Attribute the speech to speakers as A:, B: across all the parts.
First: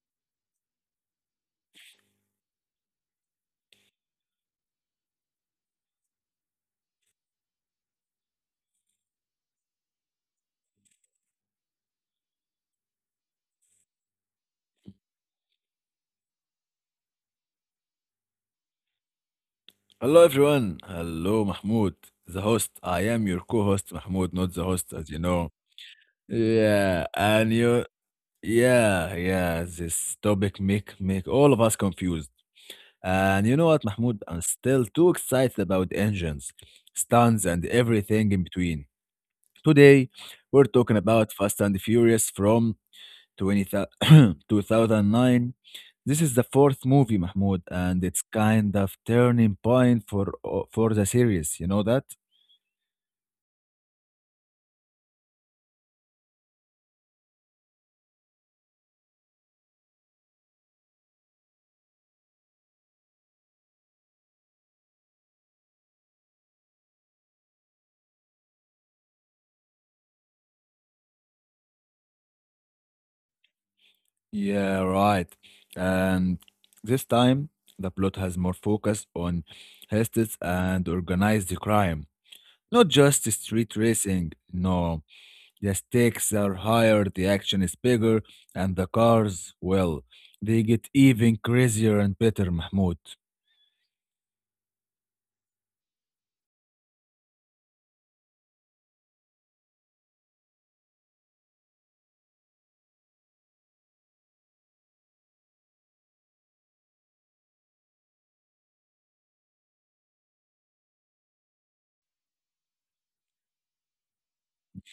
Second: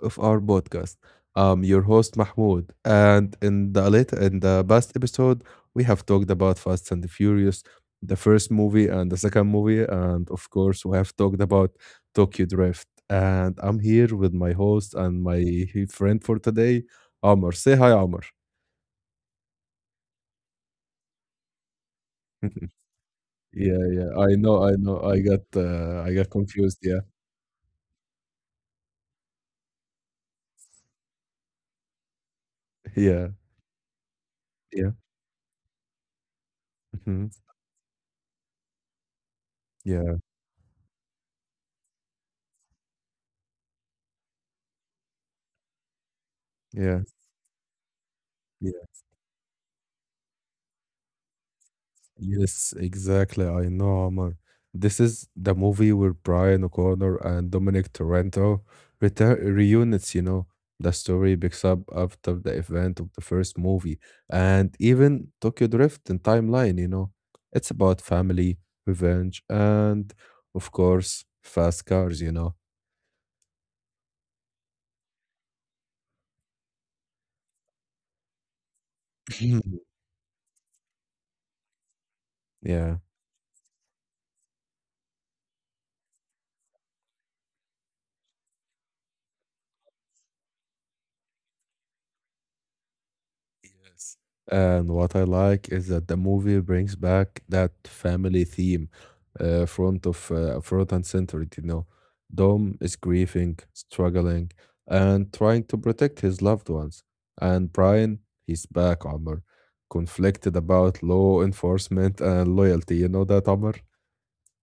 A: of our podcast. I'm your host Mahmoud, and in the late in the past episode, we have talked about Fast and the Furious, the first movie and the second movie, and of course, we have talked about Tokyo Drift. And I'm here with my host and my friend for today, Amr. Say hi, Amr.
B: Hello everyone. Hello Mahmoud, the host. I am your co-host
A: Yeah,
B: Mahmoud,
A: yeah,
B: not the
A: I
B: host,
A: know, I
B: as you
A: know.
B: know.
A: I got
B: Yeah,
A: confused. Yeah,
B: and you, yeah, yeah. This topic make all of us confused. And you
A: yeah,
B: know what, Mahmoud? I'm still too
A: yeah,
B: excited about engines, stunts,
A: mhm,
B: and everything in between. Today,
A: yeah,
B: we're talking about Fast and Furious from 20 thousand 2009. This is the fourth movie,
A: yeah.
B: Mahmoud, and it's kind of turning point for for the series. You know that?
A: Yes, exactly. I know, Omar. This is the movie where Brian O'Connor and Dominic Toretto return reunites, you know. The story picks up after the event of the first movie and even Tokyo Drift and timeline, you know. It's about family, revenge, and of course, fast cars, you know.
B: Yeah, right. And this time, the plot has more focus on justice and organized crime. Not
A: Yeah.
B: just street racing, no. The stakes are higher, the action is bigger, and the cars, well, they get even crazier and better, Mahmoud.
A: Yes. And what I like is that the movie brings back that family theme front of front and center, you know. Dom is grieving, struggling, and trying to protect his loved ones. And Brian, he's back, Omar, conflicted about law enforcement and loyalty. You know that, Omar?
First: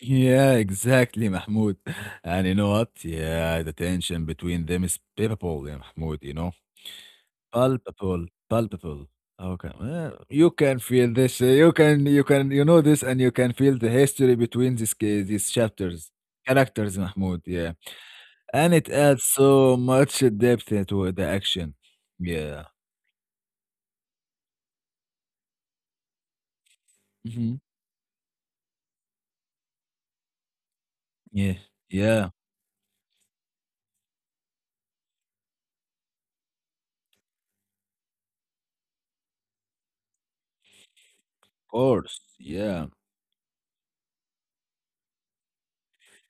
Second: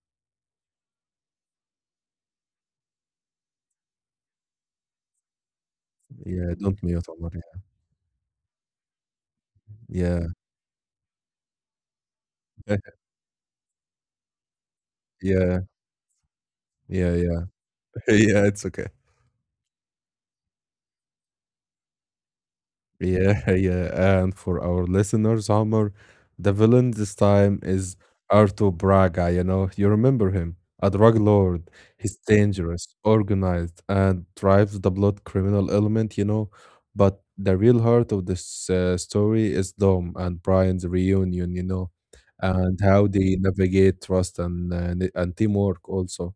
B: Yeah, exactly, Mahmoud. And you know what? Yeah, the tension between them is palpable, yeah, Mahmoud,
A: Yeah, don't mute, Omar.
B: Palpable, palpable. Okay.
A: Yeah,
B: You can feel this. You can, you
A: yeah,
B: know this, and you can feel the history between these
A: yeah,
B: chapters, characters,
A: yeah. Yeah,
B: Mahmoud. Yeah.
A: yeah, it's okay.
B: And it adds so much depth into the action. Yeah.
A: Yeah, yeah. And for our listeners, Homer, the villain this time
B: Hmm.
A: is Arto Braga, you know, you remember him, a drug lord.
B: Yeah,
A: He's
B: yeah, of
A: dangerous, organized, and drives the blood criminal element, you know. But the real heart of this story is Dom and Brian's reunion, you know,
B: course.
A: and
B: Yeah,
A: how they navigate trust and and teamwork also.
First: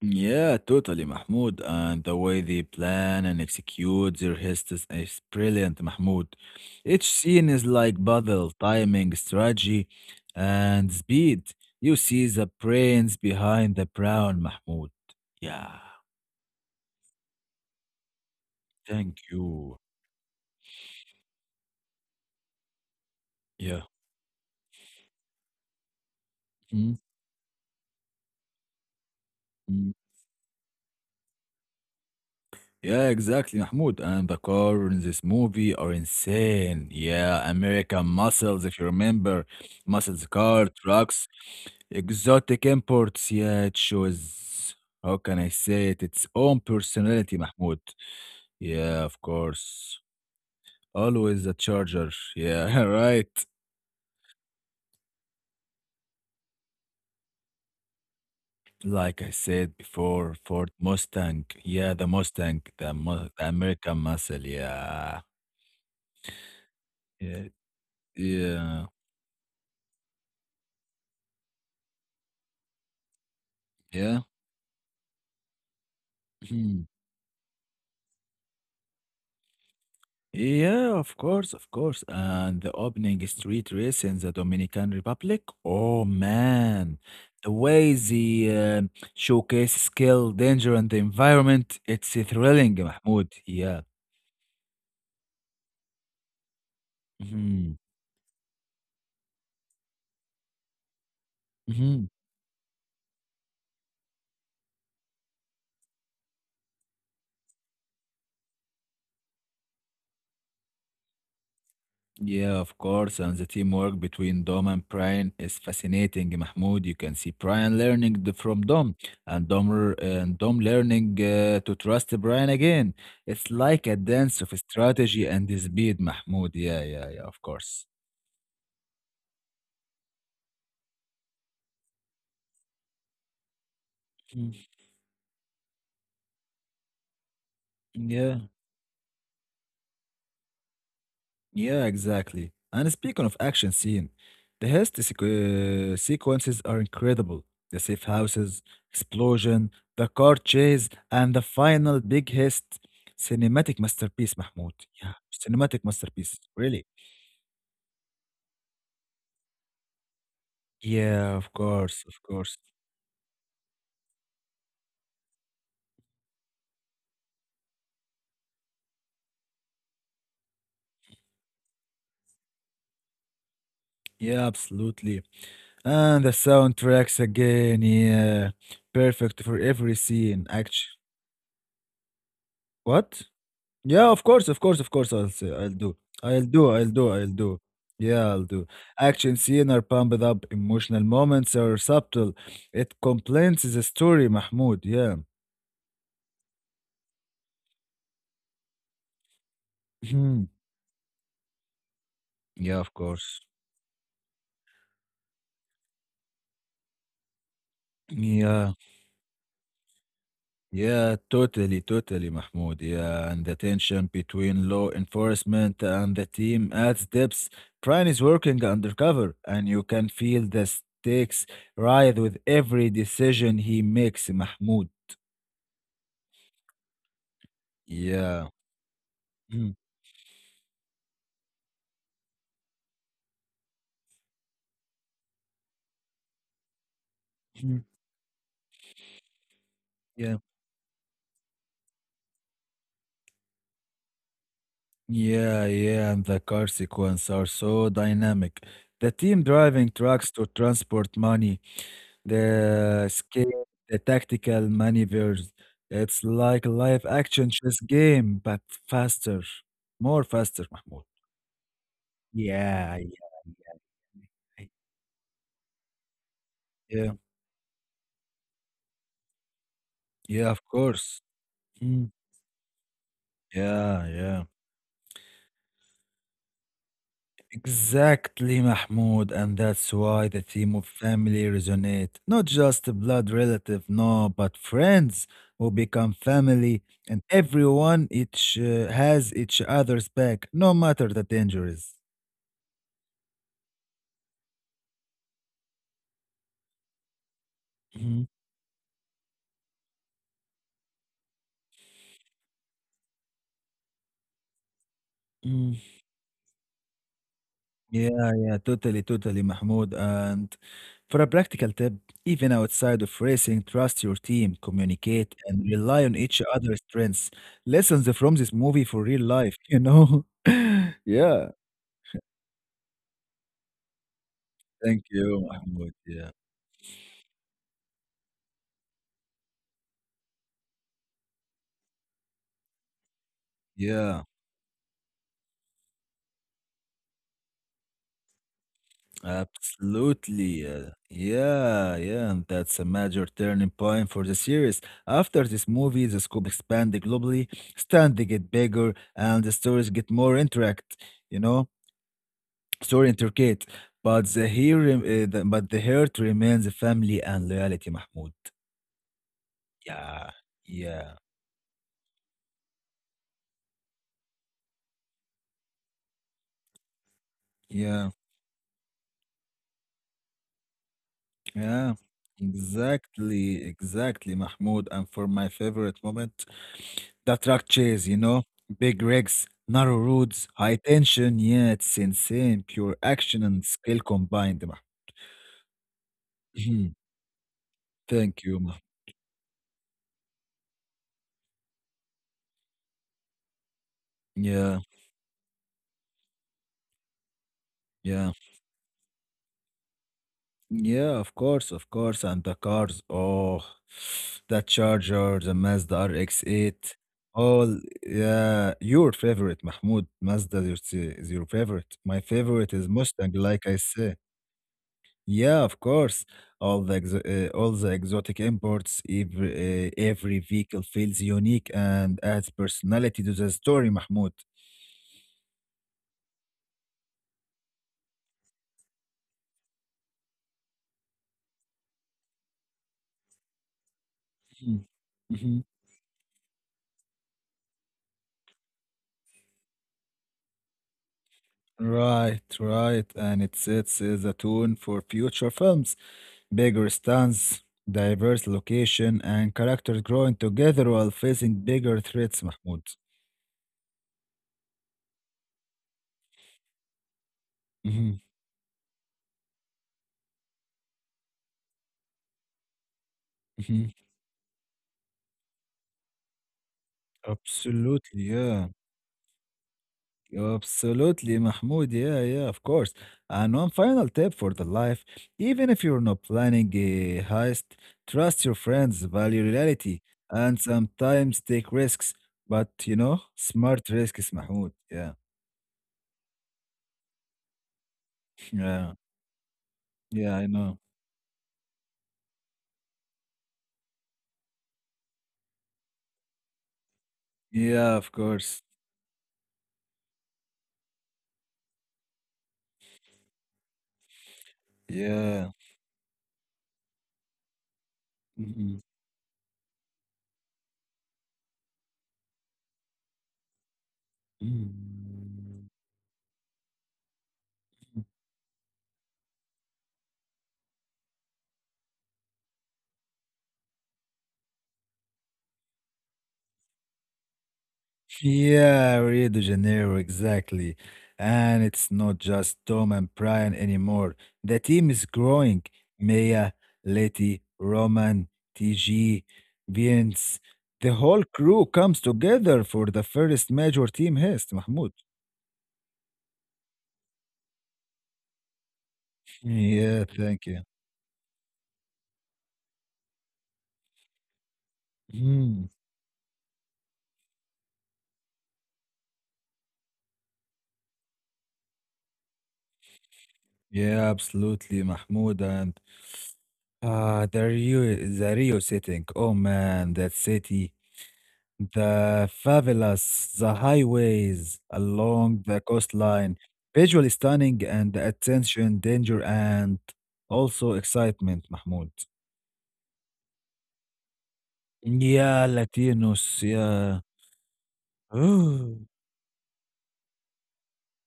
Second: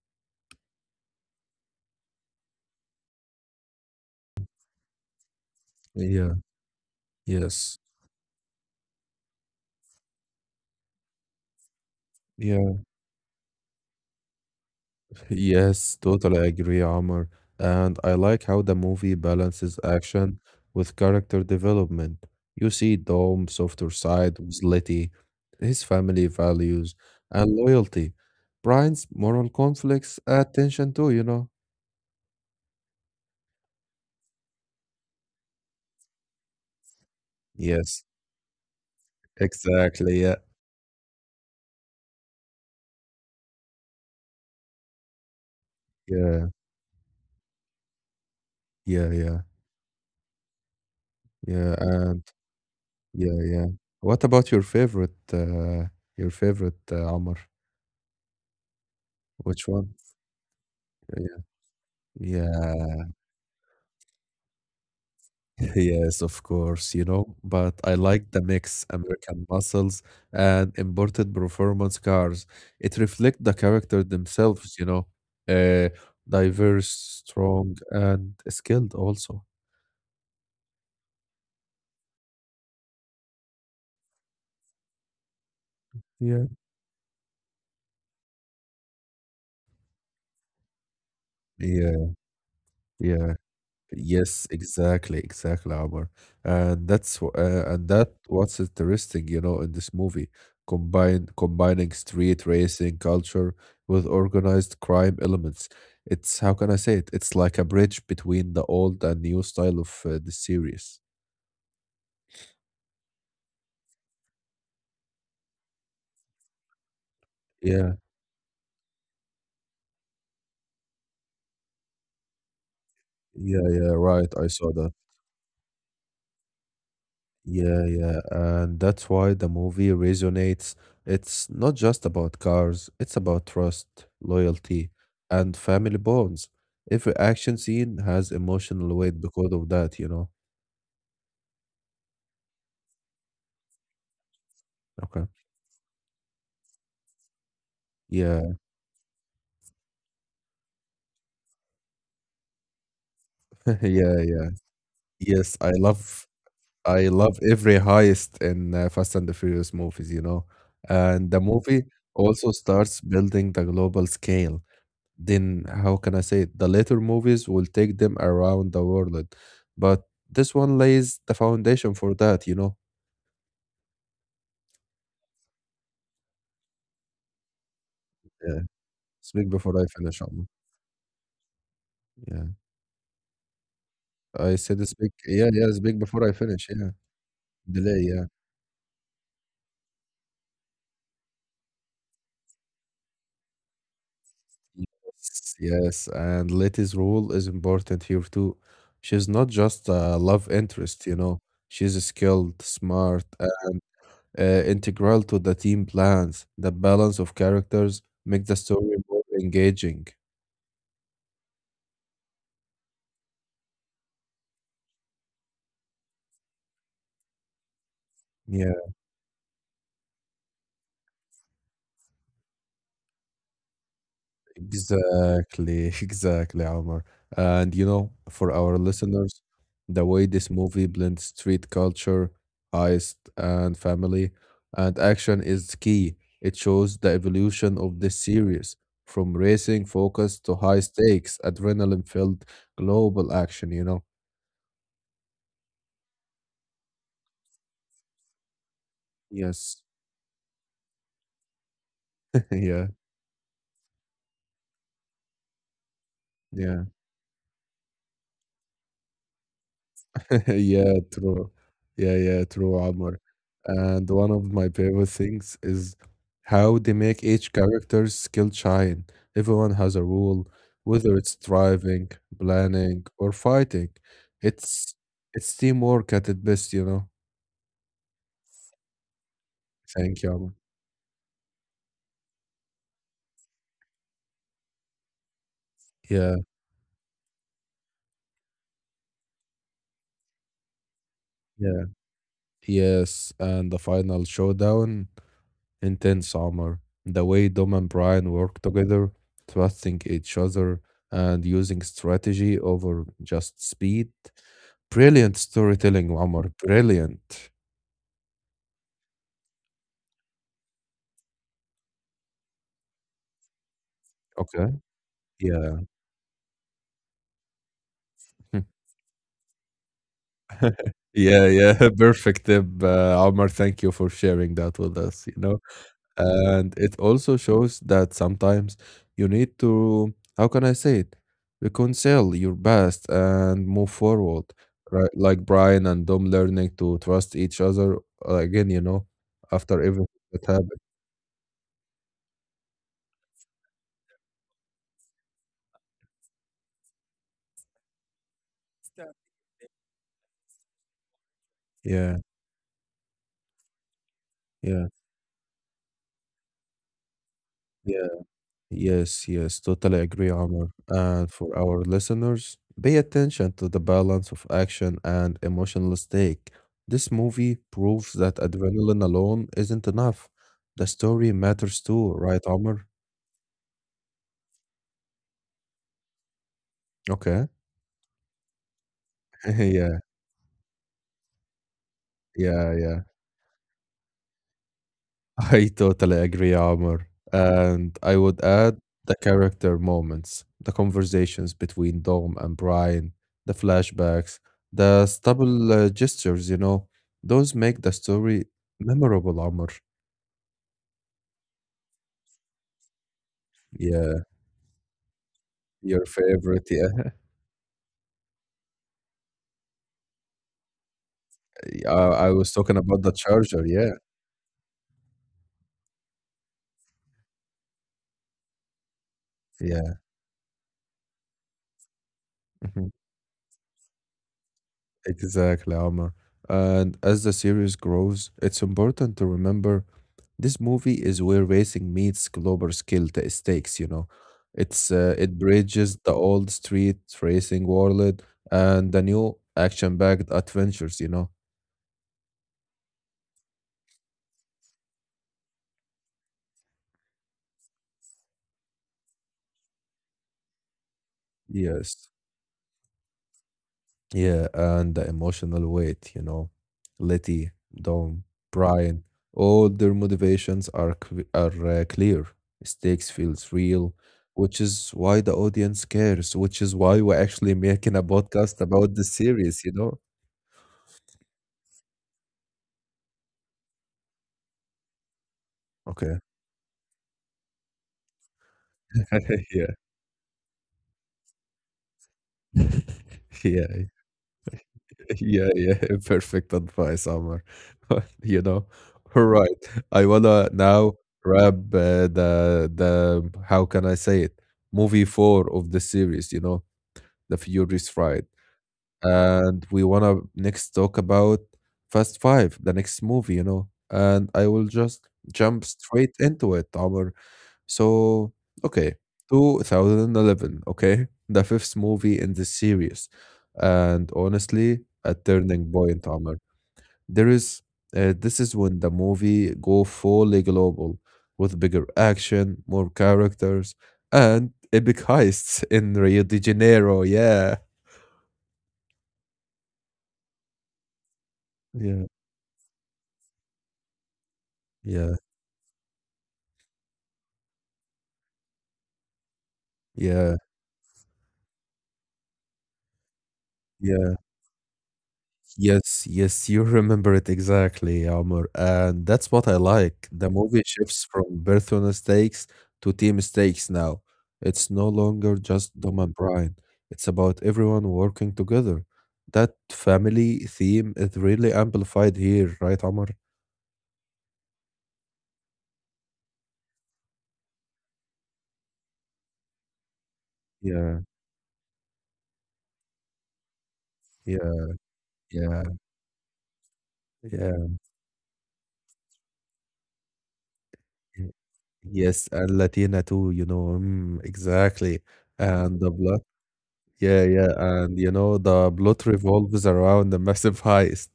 B: yeah, totally, Mahmoud. And the way they plan and execute their hisses is brilliant, Mahmoud.
A: Yeah,
B: Each scene is
A: yes.
B: like puzzle, timing, strategy, and speed. You see the
A: Yeah.
B: brains behind the brown, Mahmoud. Yeah,
A: Yes, totally agree, Omar. And I like how the
B: thank
A: movie
B: you.
A: balances action with character development. You see Dom
B: Yeah.
A: softer side with Letty, his family
B: Hmm.
A: values and loyalty. Brian's moral conflicts add tension too, you know?
B: Yeah, exactly, Mahmoud. And the car in this movie are insane. Yeah, American
A: Yes,
B: muscles, if you remember.
A: exactly.
B: Muscles,
A: Yeah,
B: car, trucks, exotic imports. Yeah, it shows, how can I say it, its
A: yeah,
B: own personality, Mahmoud. Yeah,
A: yeah,
B: of
A: yeah,
B: course. Always a
A: yeah.
B: charger.
A: And
B: Yeah, right.
A: yeah, yeah. What about your favorite, uh, Omar?
B: Like I
A: Which
B: said
A: one?
B: before, Ford
A: Yeah.
B: Mustang. Yeah, the Mustang, the,
A: Yeah.
B: the American muscle. Yeah.
A: Yes, of course, you know,
B: Yeah.
A: but I like the
B: Yeah.
A: mix American muscles and imported performance cars. It reflects the character
B: Yeah.
A: themselves, you know, uh, diverse, strong, and skilled also.
B: Yeah, of course, of course. And the opening street race in the Dominican Republic. Oh
A: Yeah.
B: man, the way the showcase skill, danger, and the environment,
A: Yeah,
B: it's thrilling, Mahmoud.
A: yeah.
B: Yeah.
A: Yes, exactly, exactly, Omar. And that's wh- uh,
B: Mhm.
A: and that what's interesting, you know, in this movie, combine combining
B: Mhm.
A: street racing culture with organized crime elements. It's how can I say it? It's like a bridge between the old and new style of the series.
B: Yeah, of course. And the teamwork between Dom and Brian is fascinating, Mahmoud. You can see Brian
A: Yeah,
B: learning from Dom and Dom learning to trust Brian again. It's
A: yeah,
B: like
A: yeah,
B: a
A: right.
B: dance of
A: I saw that.
B: strategy and speed, Mahmoud. Yeah, yeah, yeah, of course.
A: Yeah, yeah, and that's why the movie resonates. It's not just about cars, it's about trust,
B: Mm.
A: loyalty, and family bonds. Every action scene has
B: Yeah.
A: emotional weight because of that, you know?
B: Yeah, exactly. And speaking of action scene, the heist
A: Okay.
B: sequ- uh, sequences are incredible. The safe
A: Yeah,
B: houses, explosion, the car chase, and the final big heist. Cinematic
A: yeah,
B: masterpiece,
A: yeah.
B: Mahmoud. Yeah,
A: Yes,
B: cinematic masterpiece. Really?
A: I love every heist in Fast and the Furious movies, you know. And
B: Yeah,
A: the
B: of
A: movie
B: course, of
A: also
B: course.
A: starts building the global scale. Then how can I say it? The later movies will take them around the world, but this one lays the foundation for that, you know.
B: Yeah, absolutely. And the soundtracks again, yeah.
A: Yeah,
B: Perfect
A: speak
B: for
A: before I
B: every
A: finish.
B: scene,
A: Amma.
B: actually.
A: Yeah,
B: What? Yeah, of course,
A: I
B: of course,
A: said
B: of course.
A: speak. Yeah,
B: I'll
A: yeah,
B: do,
A: speak before I finish. Yeah,
B: I'll do.
A: delay.
B: Yeah,
A: Yeah,
B: I'll do. Action scene are pumped up, emotional moments are subtle. It complements the story, Mahmoud. Yeah.
A: yes, yes. And Letty's role is important here too. She's not just a love
B: Mhm.
A: interest, you know. She's skilled,
B: Yeah, of
A: smart,
B: course.
A: integral to the team plans. The balance of characters make the
B: Yeah,
A: story more engaging.
B: yeah, totally, Mahmoud. Yeah, and the tension between law enforcement and the team adds depth. Brian is working
A: Yeah.
B: undercover, and you can feel the stakes rise with every decision he makes, Mahmoud.
A: Exactly, exactly, Omar. And you know, for
B: Yeah.
A: our listeners,
B: Hmm.
A: the way this movie blends street culture, heist, and family and action is key. It shows the evolution
B: Mhm.
A: of this series from racing focus
B: Yeah,
A: to high stakes, adrenaline filled global action, you know?
B: yeah, and the car sequence are so dynamic. The team
A: Yes.
B: driving trucks to transport money,
A: Yeah,
B: the scale, the tactical maneuvers. It's
A: yeah.
B: like a live action chess game, but faster, more faster,
A: Yeah,
B: Mahmoud.
A: true. Yeah, yeah, true, Omar.
B: Yeah, yeah,
A: And one of my
B: yeah,
A: favorite things is how they make
B: yeah,
A: each character's skill shine. Everyone has a role,
B: yeah, of
A: whether it's
B: course.
A: driving,
B: Mm.
A: planning, or fighting.
B: Yeah, yeah.
A: It's it's teamwork at its best, you know.
B: Exactly, Mahmoud, and that's
A: Thank you,
B: why
A: Omar.
B: the theme of family resonate. Not just a blood relative, no, but friends who become
A: Yeah,
B: family, and everyone each has each other's back, no matter the
A: yeah.
B: dangers.
A: Yes, and the final showdown intense armor. The way Dom and Brian
B: Mhm,
A: work together, trusting each other and using strategy over just speed. Brilliant
B: mm.
A: storytelling, Omar. Brilliant.
B: Yeah, yeah, totally, Mahmoud. And for a practical tip, even outside of racing, trust your team,
A: Okay.
B: communicate, and
A: Yeah.
B: rely on each other's strengths. Lessons from this movie for real life, you know?
A: Yeah,
B: yeah.
A: yeah. Perfect tip, Omar. Thank you for sharing that with
B: Thank
A: us, you
B: you,
A: know.
B: Mahmoud. Yeah,
A: And it also shows that sometimes you need to, how can I say it, reconcile your past and move
B: yeah,
A: forward. Right, like Brian and Dom learning to trust each other again, you know, after everything that happened.
B: absolutely. Yeah, yeah, and that's a major turning point for the series. After this movie, the scope expanded globally, standing get bigger, and the stories get more interact. You know,
A: Yeah,
B: story intricate, but
A: yeah,
B: the heart remains the family and loyalty,
A: yeah.
B: Mahmoud.
A: Yes, yes, totally agree,
B: Yeah,
A: Omar.
B: yeah,
A: And for our listeners, pay attention to the balance of action and emotional stake. This movie proves
B: yeah,
A: that adrenaline alone isn't enough. The story matters
B: yeah.
A: too, right, Omar?
B: Exactly, exactly, Mahmoud. And for my favorite moment. The
A: Okay.
B: truck chase, you know, big rigs,
A: Yeah,
B: narrow roads, high tension. Yeah, it's insane.
A: yeah, yeah.
B: Pure action and skill combined. Mah.
A: I totally agree,
B: Mhm.
A: Amr. And I would
B: Thank you,
A: add
B: ma.
A: the character moments, the conversations between Dom and Brian, the flashbacks,
B: Yeah,
A: the stubble gestures, you know, those make the
B: yeah,
A: story memorable, Amr.
B: yeah. Of course, of course. And the cars. Oh,
A: Yeah,
B: the Charger, the Mazda
A: your favorite.
B: RX-8.
A: Yeah,
B: All, yeah. Your favorite, Mahmoud. Mazda is your favorite. My
A: I was talking
B: favorite is
A: about the
B: Mustang,
A: charger.
B: like I
A: Yeah,
B: say. Yeah, of course. All the exotic imports,
A: yeah.
B: every vehicle feels unique and adds personality to the story, Mahmoud.
A: Exactly, Omar. And as the series grows, it's important to remember this movie is where racing meets global stakes, you know. It's
B: Mhm.
A: it
B: Mhm.
A: bridges the old street racing world and the new action-packed adventures, you know.
B: Right, right. And it sets the tone for future films. Bigger stands, diverse location, and characters growing together while facing
A: Yes.
B: bigger threats, Mahmoud.
A: Yeah, and the emotional weight, you know, Letty, Dom,
B: Mhm.
A: Brian, all their motivations are clear. Stakes feels real,
B: Mhm.
A: which is why the audience cares, which is why we're actually making a
B: Absolutely,
A: podcast
B: yeah.
A: about the series, you know?
B: Absolutely, Mahmoud. Yeah, yeah, of course. And one final tip for the life, even if you're
A: Okay.
B: not planning a heist, trust your friends, value
A: Yeah.
B: reality, and sometimes take risks. But you know,
A: Yeah,
B: smart risks, Mahmoud. Yeah,
A: yeah, yeah, perfect advice, Amr. You know,
B: yeah,
A: all right. I
B: yeah,
A: wanna
B: I know.
A: now wrap the how can I say it? Movie four of the series, you know, The Furious
B: Yeah, of
A: Ride,
B: course.
A: and we wanna next talk about Fast Five, the next movie, you know, and I will just jump
B: Yeah.
A: straight into it, Amr. So, okay,
B: Mhm.
A: 2011, okay, the fifth movie in this series. And honestly, a turning
B: Mm.
A: point, Amr. There is, this is when the movie go fully global with bigger action, more characters, and epic heists in Rio de Janeiro. Yeah.
B: Yeah, Rio de Janeiro, exactly. And
A: Yeah.
B: it's not just Tom and Brian anymore. The team
A: Yeah.
B: is growing. Maya, Letty, Roman, TG,
A: Yeah.
B: Vince. The whole crew comes together for the first major
A: Yeah.
B: team heist, Mahmoud.
A: Yes, yes, you remember it exactly, Omar. And that's what I like.
B: Yeah,
A: The
B: thank
A: movie
B: you.
A: shifts from birthday mistakes to team mistakes now. It's no longer
B: Mhm.
A: just Dom and Brian. It's about everyone working together. That family theme is really amplified here, right, Omar?
B: Yeah, absolutely, Mahmoud. And ah, the Rio, the Rio setting. Oh man, that city.
A: Yeah,
B: The fabulous, the
A: yeah,
B: highways along
A: yeah,
B: the coastline, visually
A: yeah.
B: stunning and the attention, danger, and also
A: y-
B: excitement, Mahmoud.
A: Yes, and Latina too, you know. Mm, exactly.
B: Yeah,
A: And the blood.
B: Latinos, yeah.
A: Yeah, yeah, and you know, the
B: Ooh.
A: plot revolves around a massive heist.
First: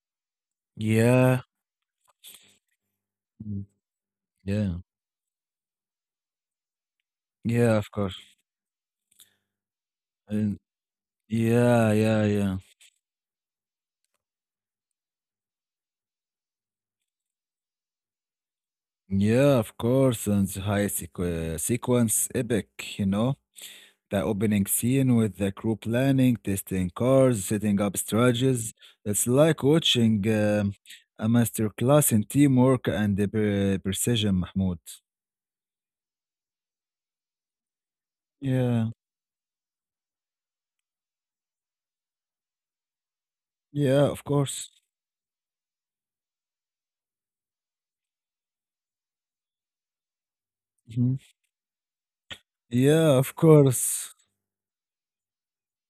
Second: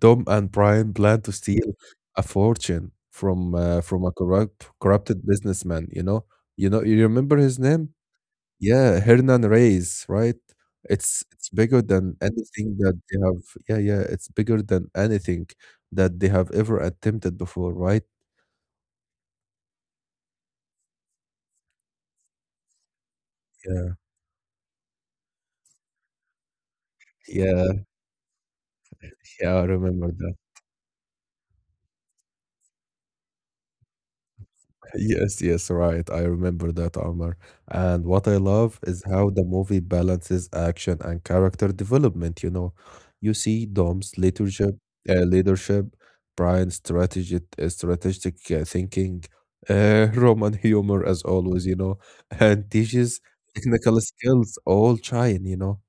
A: Tom and Brian plan to
B: Yeah,
A: steal a fortune
B: mm,
A: from a
B: yeah,
A: corrupted businessman, you know. You know, you remember his
B: yeah,
A: name?
B: of course.
A: Yeah, Hernan Reyes, right?
B: And
A: It's bigger
B: yeah,
A: than
B: yeah, yeah.
A: anything that they have. Yeah, yeah, it's bigger than anything that they have ever attempted before, right?
B: Yeah, of course. And the high sequ sequence, epic, you know?
A: Yeah.
B: The opening scene with the crew planning, testing cars,
A: Yeah,
B: setting up strategies. It's
A: yeah,
B: like
A: I remember
B: watching um a masterclass in teamwork and the precision, Mahmoud.
A: Yes, yes, right. I remember that, Omar. And what I love
B: Yeah,
A: is how the movie balances action and character development, you know. You see
B: yeah,
A: Dom's
B: of course.
A: leadership, uh, leadership, Brian's strategic thinking, Roman humor
B: Mhm.
A: as always, you know, and
B: Yeah,
A: teaches
B: of
A: technical
B: course.
A: skills all shine, you know.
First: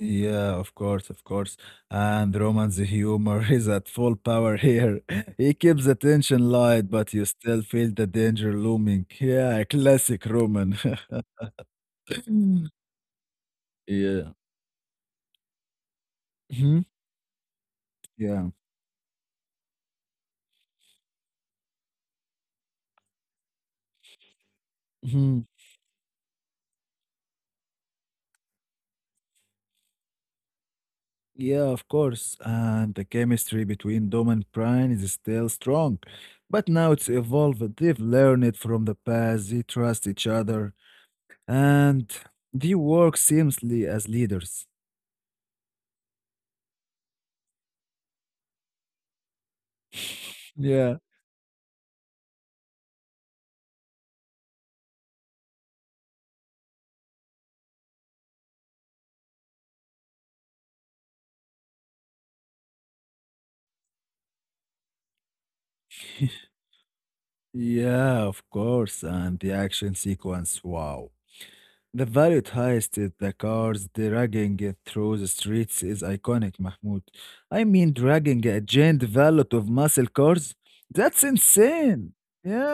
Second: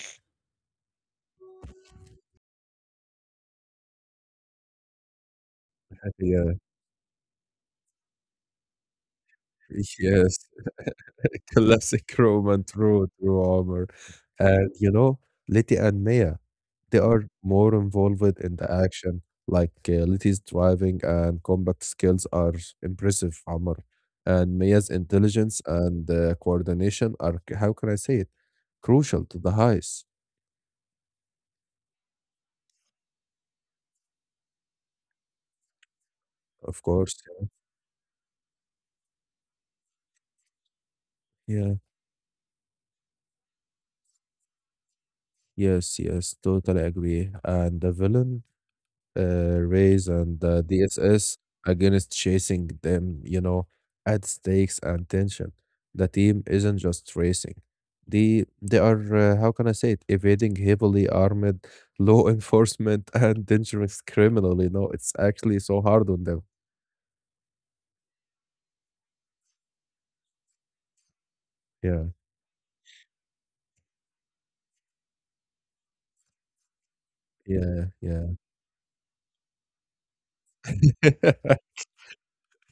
B: Yeah, of course, of course. And Roman's humor is at full power here. He keeps the tension
A: Yeah,
B: light, but you still feel the danger looming. Yeah, classic
A: yes.
B: Roman.
A: Classic Roman,
B: Mm.
A: true, true Omar.
B: Yeah.
A: And you know, Letty and Maya.
B: Mhm.
A: They are more involved
B: Yeah.
A: in the action, like Letty's driving and combat skills are impressive, Amr. And Mia's
B: Mhm.
A: intelligence and coordination are, c- how can I say it, crucial to the heist,
B: Yeah, of course. And the chemistry between Dom and Brian is still strong. But
A: of
B: now it's
A: course. Yeah,
B: evolved. They've learned from the past. They trust each other.
A: yeah,
B: And they work seamlessly as leaders.
A: yes, yes, totally agree. And the villain uh, Rays and
B: Yeah.
A: DSS against chasing them, you know, add stakes and tension. The team isn't just racing. They are how can I say it, evading heavily armed law enforcement and dangerous criminal, you know. It's actually so hard on them.
B: Yeah, of course. And the action sequence, wow. The
A: Yeah,
B: valued heist, is the cars dragging it through the streets is iconic, Mahmoud. I mean,
A: yeah,
B: dragging a giant valet of muscle cars?
A: yeah.
B: That's insane.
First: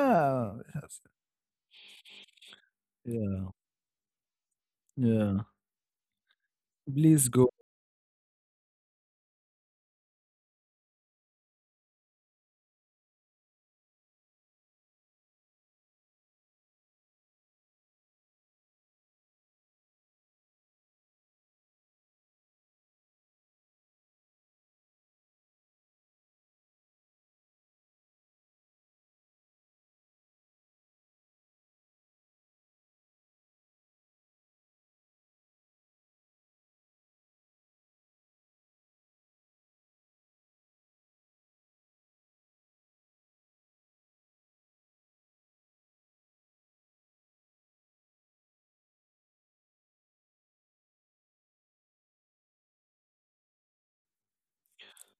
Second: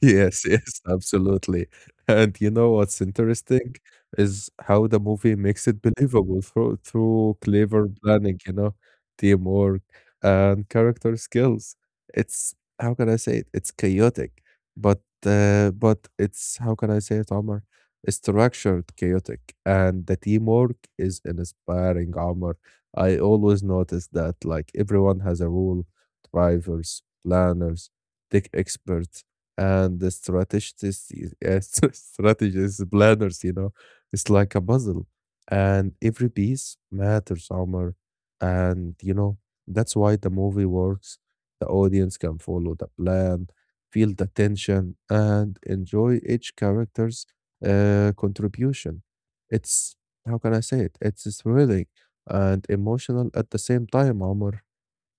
A: Yes, yes, absolutely. And you know what's
B: Yeah,
A: interesting is how the movie
B: yeah.
A: makes it believable
B: Please
A: through
B: go.
A: clever planning, you know, teamwork and character skills. It's how can I say it? It's chaotic, but but it's how can I say it, Omar? It's structured chaotic, and the teamwork is inspiring, Omar. I always notice that like everyone has a role, drivers, planners, tech experts and the strategists, strategists, planners, you know, it's like a puzzle, and every piece matters, Omar. And you know, that's why the movie works. The audience can follow the plan, feel the tension, and enjoy each character's contribution. It's how can I say it? It's thrilling and emotional at the same time, Omar.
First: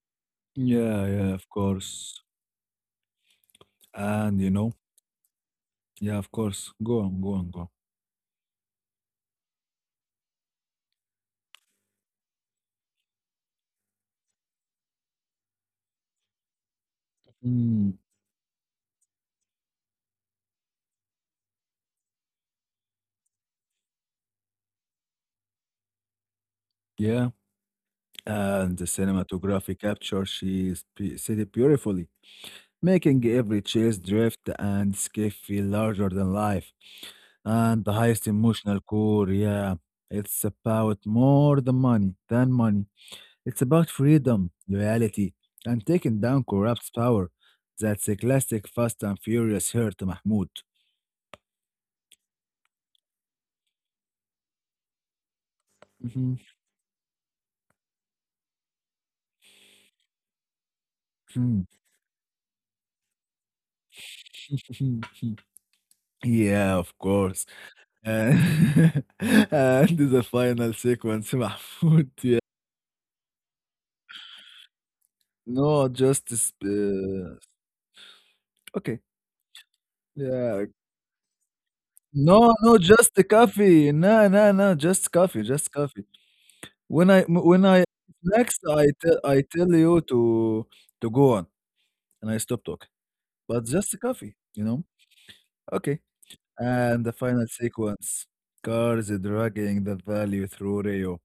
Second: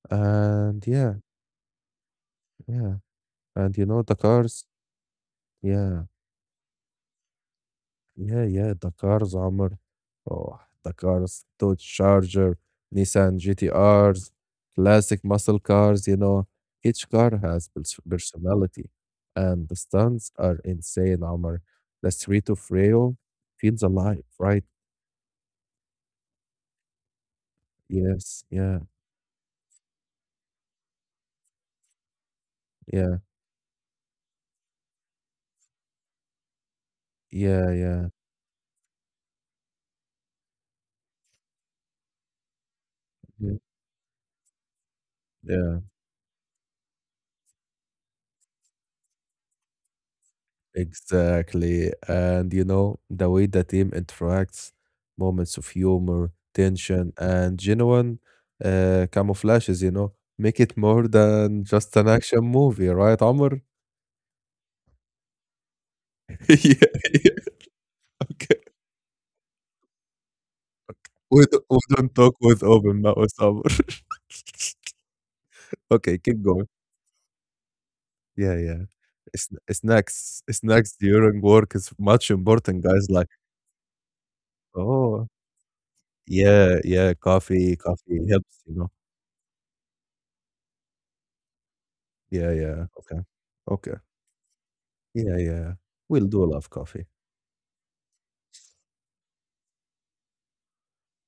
A: And
B: Yeah,
A: yeah,
B: yeah, of course.
A: yeah, and you know, the
B: And you
A: cars,
B: know,
A: yeah.
B: yeah, of course. Go on.
A: Yeah, yeah, the cars, Amr. Oh, the cars, Dodge Charger, Nissan GTRs, classic muscle cars, you know. Each car has
B: Mm,
A: personality, and the stunts are insane, Amr. The street of Rio feels alive, right?
B: yeah,
A: Yes,
B: and
A: yeah,
B: the cinematography capture said it beautifully,
A: yeah,
B: making every chase drift and escape feel larger than life.
A: yeah,
B: And the
A: yeah,
B: highest emotional core, yeah, it's about more than money.
A: yeah,
B: It's about freedom, loyalty,
A: yeah.
B: and taking down corrupt power. That's a classic Fast and Furious hurt, Mahmoud.
A: Exactly. And you know, the way the team interacts, moments of humor,
B: Mhm,
A: tension, and genuine camouflages, you know, make it more than
B: mhm,
A: just an action movie, right, Amr?
B: mhm.
A: Yeah,
B: yeah, of
A: yeah.
B: course. Uh,
A: Okay.
B: and the final sequence,
A: We don't, we
B: Mahmoud.
A: don't talk
B: Yeah.
A: with open mouth, Amr.
B: No,
A: Okay,
B: just
A: keep going. Yeah, yeah.
B: okay.
A: Snacks,
B: Yeah.
A: snacks during work is much
B: No, no,
A: important, guys.
B: just the
A: Like,
B: coffee. No, no, no, just
A: oh,
B: coffee, just coffee.
A: yeah,
B: When
A: yeah,
B: I m- when
A: coffee,
B: I
A: coffee
B: next
A: helps, you
B: I
A: know.
B: tell I tell you to go on, and I
A: Yeah,
B: stop
A: yeah.
B: talking.
A: Okay.
B: But
A: Okay.
B: just coffee, you know?
A: Yeah, yeah.
B: Okay.
A: We'll do love
B: And
A: coffee.
B: the final sequence cars dragging the value through Rio,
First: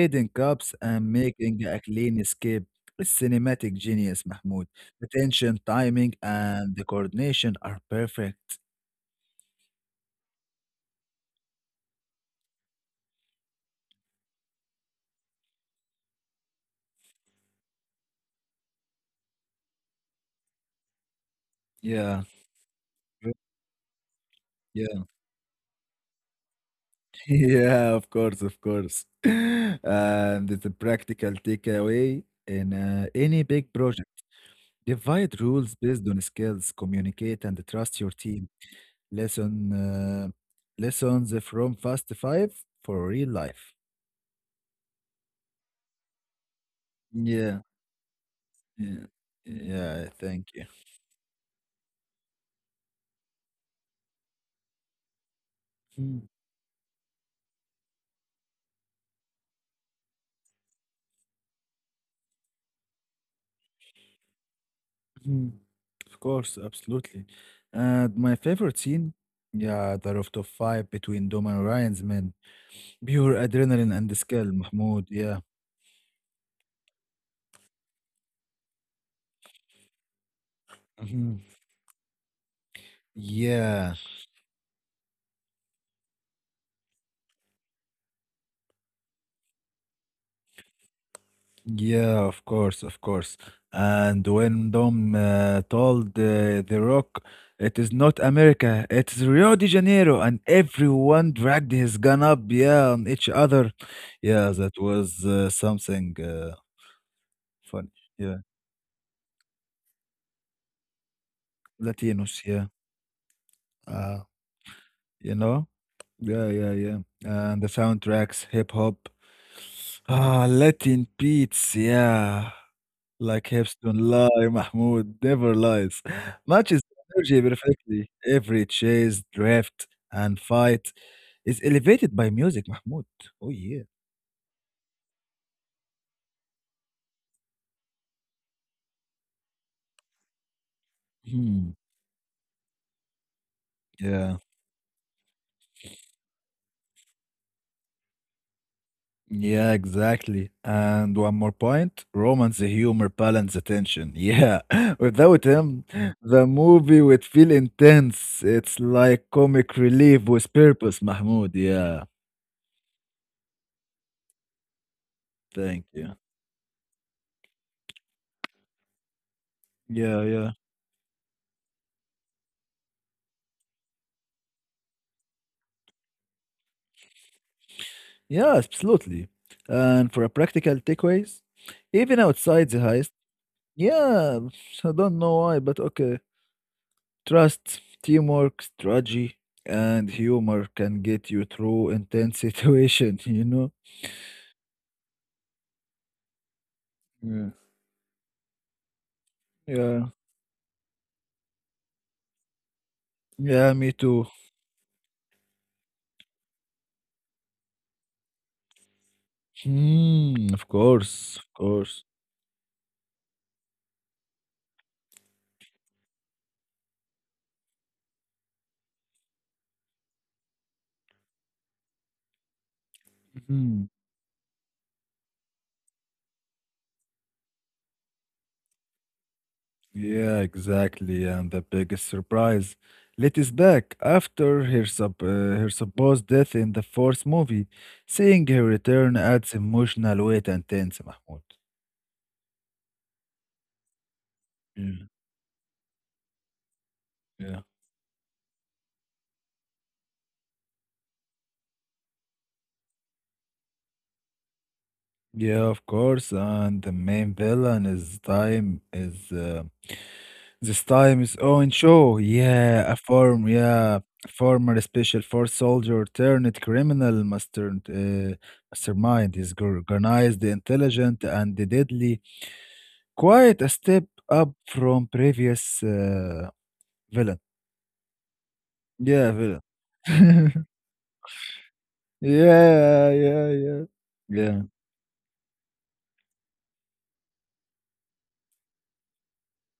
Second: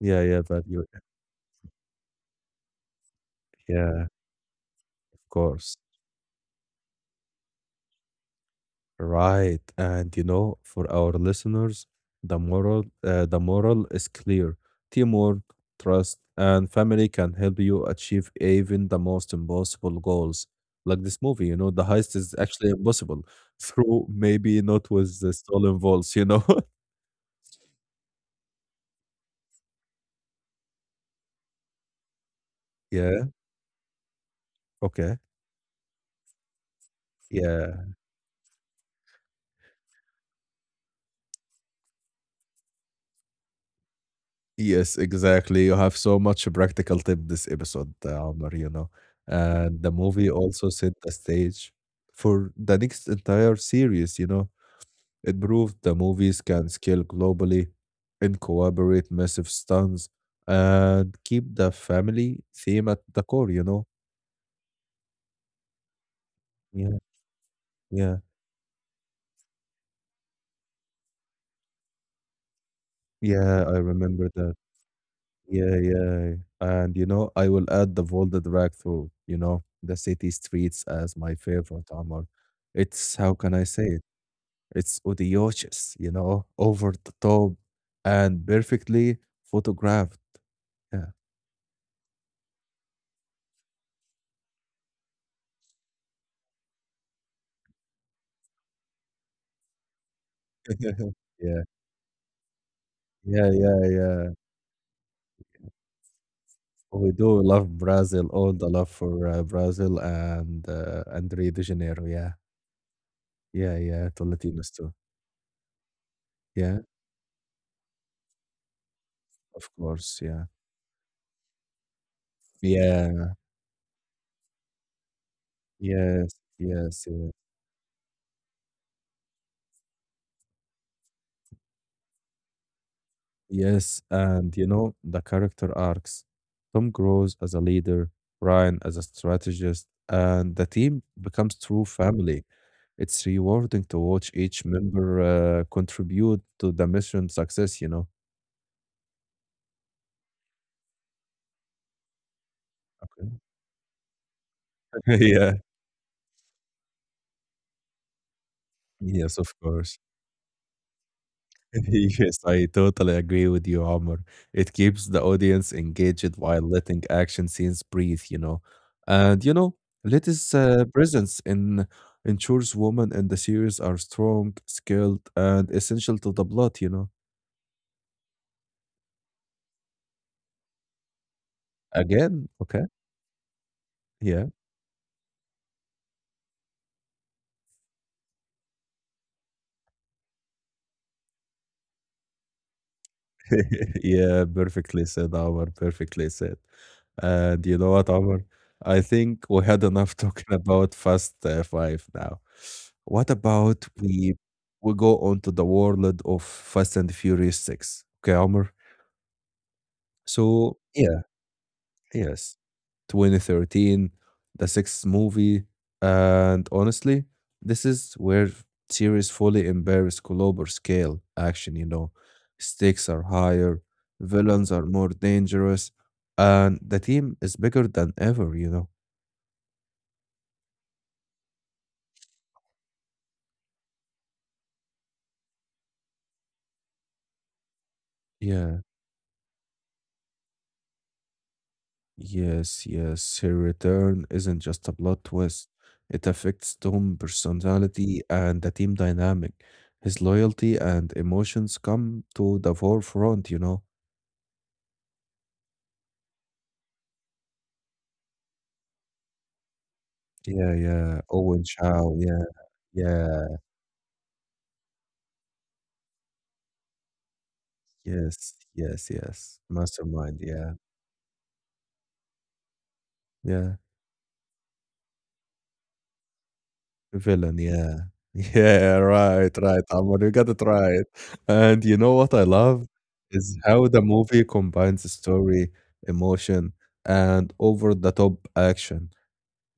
A: Yeah, yeah, but
B: cops
A: you
B: and making a clean escape. It's cinematic
A: yeah,
B: genius, Mahmoud. The
A: of
B: tension,
A: course.
B: timing, and the coordination are perfect.
A: Right. And you know, for our listeners, the moral is clear. Teamwork, trust, and family can help you achieve even the most impossible goals. Like this movie, the heist
B: Yeah.
A: is actually impossible through maybe
B: Yeah.
A: not with the stolen vaults?
B: Yeah, of course, of course. And it's a practical takeaway in
A: Yeah.
B: any big project.
A: Okay.
B: Divide rules based on skills, communicate, and
A: Yeah.
B: trust your team. Lesson uh, lessons from Fast Five for real life.
A: Yes, exactly. You have so much practical tip this
B: Yeah,
A: episode, Omar,
B: yeah, yeah.
A: And the
B: Yeah,
A: movie
B: thank you.
A: also set the stage for the next entire series, It proved the
B: Mm,
A: movies can scale globally and cooperate massive stunts and keep the family theme at the core,
B: mm. Of course,
A: Yeah,
B: absolutely. And
A: yeah,
B: my favorite scene, yeah, the rooftop fight between Dom and Ryan's men. Pure
A: yeah, I
B: adrenaline and
A: remember
B: skill,
A: that.
B: Mahmoud. Yeah.
A: Yeah, yeah. And you know, I will add the Volta drag through, you know, the city streets as my
B: Mhm.
A: favorite armor. It's how can I say
B: Yeah.
A: it? It's audacious, you know, over the top and perfectly photographed. Yeah.
B: Yeah, of course, of course. And when Dom told The Rock, it is not America, it's Rio de Janeiro, and everyone
A: Yeah,
B: dragged his gun up, yeah, on each
A: yeah,
B: other.
A: yeah, yeah.
B: Yeah, that was something
A: We do love
B: funny.
A: Brazil,
B: Yeah,
A: all the love for Brazil and and Rio de Janeiro. Yeah,
B: Latinos, yeah.
A: yeah, yeah.
B: Uh,
A: To Latinos too.
B: you know? Yeah, yeah,
A: Yeah,
B: yeah. And the soundtracks, hip hop.
A: of course.
B: Ah,
A: Yeah,
B: Latin beats, yeah.
A: yeah,
B: Like Hepstone lie, Mahmoud never lies.
A: yes,
B: Matches
A: yes, yes.
B: energy perfectly. Every chase, drift, and fight is elevated by music, Mahmoud. Oh yeah.
A: Yes, and you know, the character arcs. Tom grows as a leader, Ryan as a strategist, and the team becomes
B: Hmm.
A: true family. It's rewarding to watch
B: Yeah.
A: each member contribute to the mission success,
B: Yeah, exactly. And one more point, romance, the humor, balance, attention. Yeah, without
A: yeah.
B: him, the movie would feel intense. It's like
A: Yes, of
B: comic
A: course.
B: relief with purpose, Mahmoud. Yeah,
A: Yes, I totally agree with you, Omar. It keeps the audience
B: thank you.
A: engaged while letting action scenes breathe, And you know,
B: Yeah,
A: Letty's
B: yeah.
A: uh, presence in ensures women in the series are strong, skilled, and essential to the plot,
B: Yeah, absolutely. And for a practical takeaways, even
A: Again, okay,
B: outside the heist,
A: yeah.
B: yeah, I don't know why, but okay. Trust, teamwork, strategy, and humor can get you through intense situation, you know?
A: Yeah, perfectly said, Omar. Perfectly said.
B: Yeah.
A: And you know what, Omar? I think we had
B: Yeah.
A: enough talking about Fast Five now. What
B: Yeah,
A: about
B: me too.
A: we go on to the world of Fast and Furious Six? Okay, Omar.
B: Hmm, of
A: So yeah,
B: course, of course.
A: yes. 2013, the sixth movie. And honestly, this is where series fully embrace global scale action, Stakes are higher,
B: Mhm.
A: villains are more dangerous, and the team is bigger than ever,
B: Yeah, exactly. And the biggest surprise, Let is back after her, her supposed death in the fourth movie. Seeing her
A: Yeah,
B: return adds emotional weight and tense, Mahmoud.
A: yes, yes. Her return isn't
B: Yeah,
A: just a plot twist. It affects Tom's
B: yeah.
A: personality and the team dynamic. His loyalty and emotions come to the forefront,
B: Yeah, of course. And the main villain is time is
A: Yeah,
B: this
A: yeah.
B: time is
A: Owen
B: Owen
A: Chow,
B: Shaw.
A: Yeah,
B: Yeah,
A: yeah.
B: former special force soldier turned criminal master,
A: Yes, yes,
B: mastermind.
A: yes. Mastermind.
B: Organized,
A: Yeah,
B: intelligent, and deadly. Quite a
A: yeah.
B: step up from previous, villain.
A: Villain. Yeah, yeah.
B: Yeah,
A: Right,
B: villain.
A: right. Amr, you got it right. And you know what I love
B: Yeah, yeah,
A: is
B: yeah.
A: how the movie
B: Yeah.
A: combines story, emotion, and over-the-top action.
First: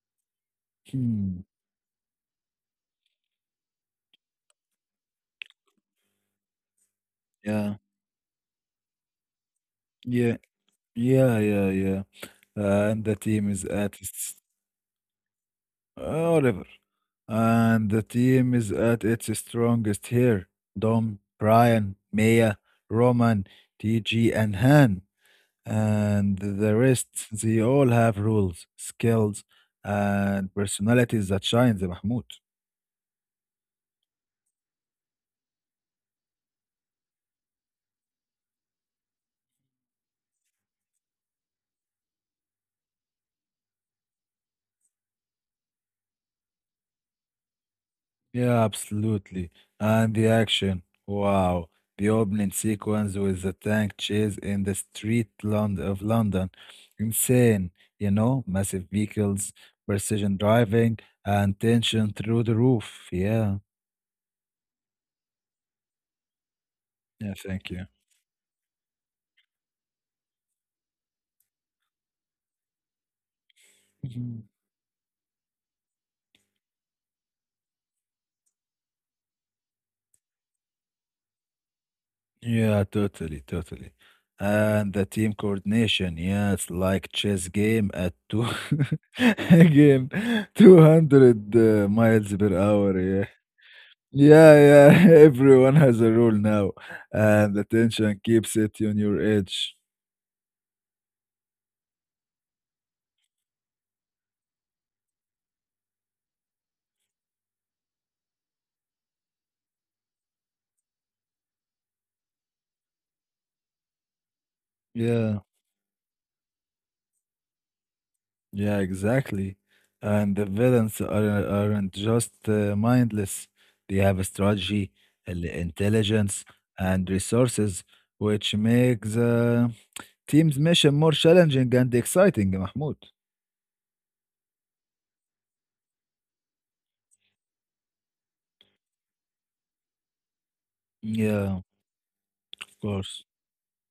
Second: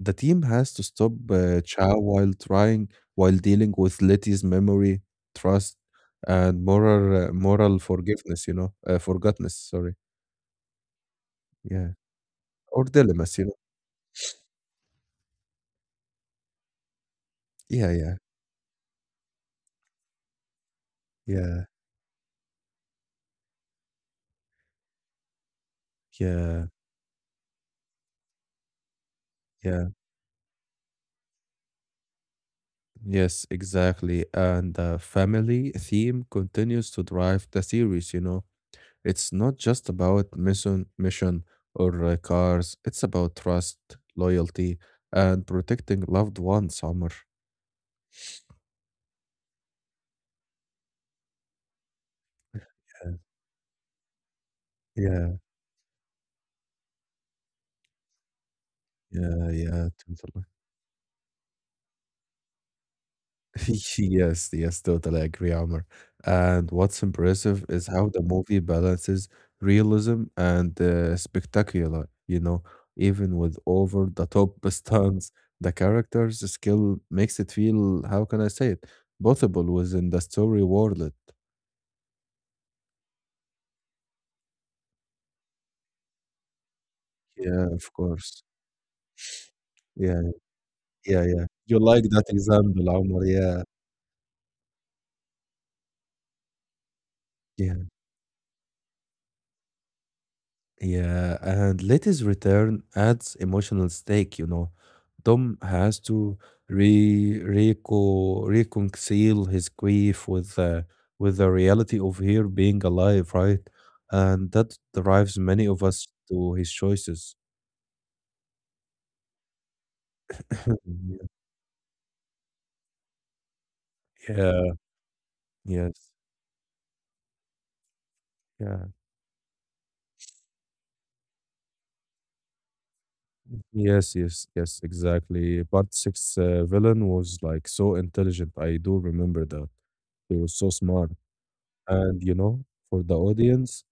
A: The team has to stop
B: Hmm.
A: Chao while trying, while dealing with Letty's memory, trust, and moral, uh,
B: Yeah.
A: moral forgiveness. You know, forgottenness. Sorry.
B: Yeah. Yeah, yeah,
A: Yeah.
B: yeah.
A: Or
B: And the
A: dilemmas, you
B: team
A: know?
B: is at its whatever. And
A: Yeah,
B: the
A: yeah,
B: team is at its strongest here. Dom,
A: yeah,
B: Brian, Maya, Roman, TG, and Han. And
A: yeah,
B: the rest, they all have rules, skills,
A: yeah.
B: and personalities that shine, the Mahmoud.
A: Yes, exactly. And the family theme continues to drive the series, you know? It's not just about mission or cars. It's about trust, loyalty, and protecting loved ones, Summer.
B: Yeah, absolutely. And the action. Wow. The opening
A: Yeah,
B: sequence with the tank chase in the street
A: yeah,
B: Lond of London. Insane, you know, massive
A: yeah,
B: vehicles,
A: yeah,
B: precision
A: totally.
B: driving, and tension through the roof. Yeah.
A: Yes, yes, totally agree, Amr. And what's
B: Yeah,
A: impressive
B: thank you.
A: is how the movie balances realism and spectacular, you know, even with over the
B: Mhm.
A: top stunts, the characters skill makes it feel, how can I say it, possible within the story world.
B: Yeah, totally, totally. And the team coordination, yeah, it's like chess
A: Yeah, of
B: game at
A: course.
B: two again,
A: Yeah, yeah, yeah.
B: 200
A: You like that
B: miles per
A: example,
B: hour.
A: Amr.
B: Yeah.
A: Yeah,
B: Yeah, yeah. Everyone has a role now, and the
A: yeah.
B: tension keeps it on your edge.
A: Yeah, and Letty's return adds emotional stake, Tom has to re reco reconcile his grief with with the reality of her being alive, right? And that drives
B: Yeah,
A: many of us to his choices.
B: yeah, exactly. And the aren't just mindless. They have a
A: Yeah,
B: strategy, an
A: yes,
B: intelligence, and resources, which
A: yeah.
B: makes the team's mission more challenging and exciting, Mahmoud.
A: Yes, yes, yes, exactly. Part six villain was like so intelligent. I do remember that. He was so smart.
B: Yeah,
A: And you know,
B: of
A: for the
B: course.
A: audience,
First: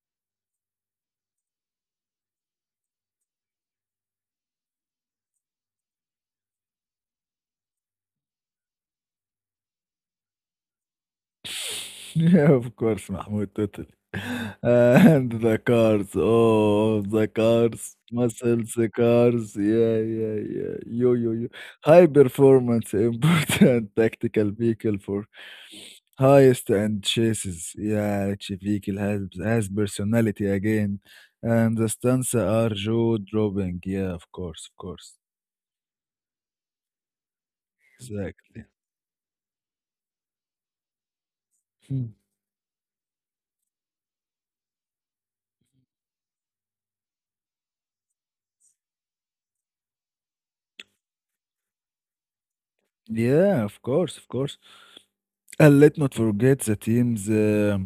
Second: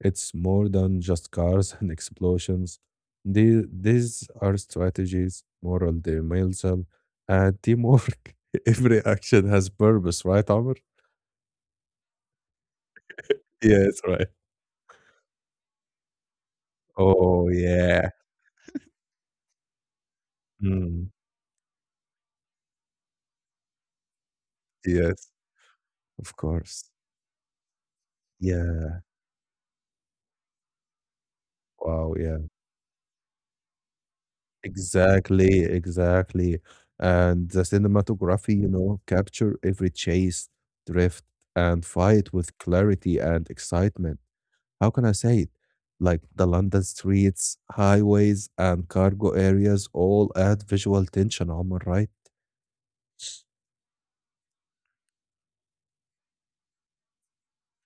A: it's more than just cars and explosions. These are strategies, moral dimension, and teamwork. Every action has purpose, right, Amr?
B: Yeah, of course, Mahmoud, totally.
A: Yes, right.
B: And the cars, oh, the
A: Oh,
B: cars,
A: yeah.
B: muscles, the cars, yeah, yeah, yeah,
A: Mm.
B: yo, yo, yo. High performance, important tactical vehicle for
A: Yes. Of
B: highest
A: course.
B: and chases. Yeah, each vehicle
A: Yeah.
B: has personality again, and the
A: Wow.
B: stunts
A: Yeah.
B: are jaw dropping. Yeah, of course,
A: Exactly. Exactly. And the cinematography,
B: exactly.
A: you know, capture every chase, drift, and
B: Hmm.
A: fight with clarity and excitement. How can I say it? Like the London streets, highways, and cargo areas all add visual tension, Omar, right?
B: Yeah, of course, of course. And let's not forget the team's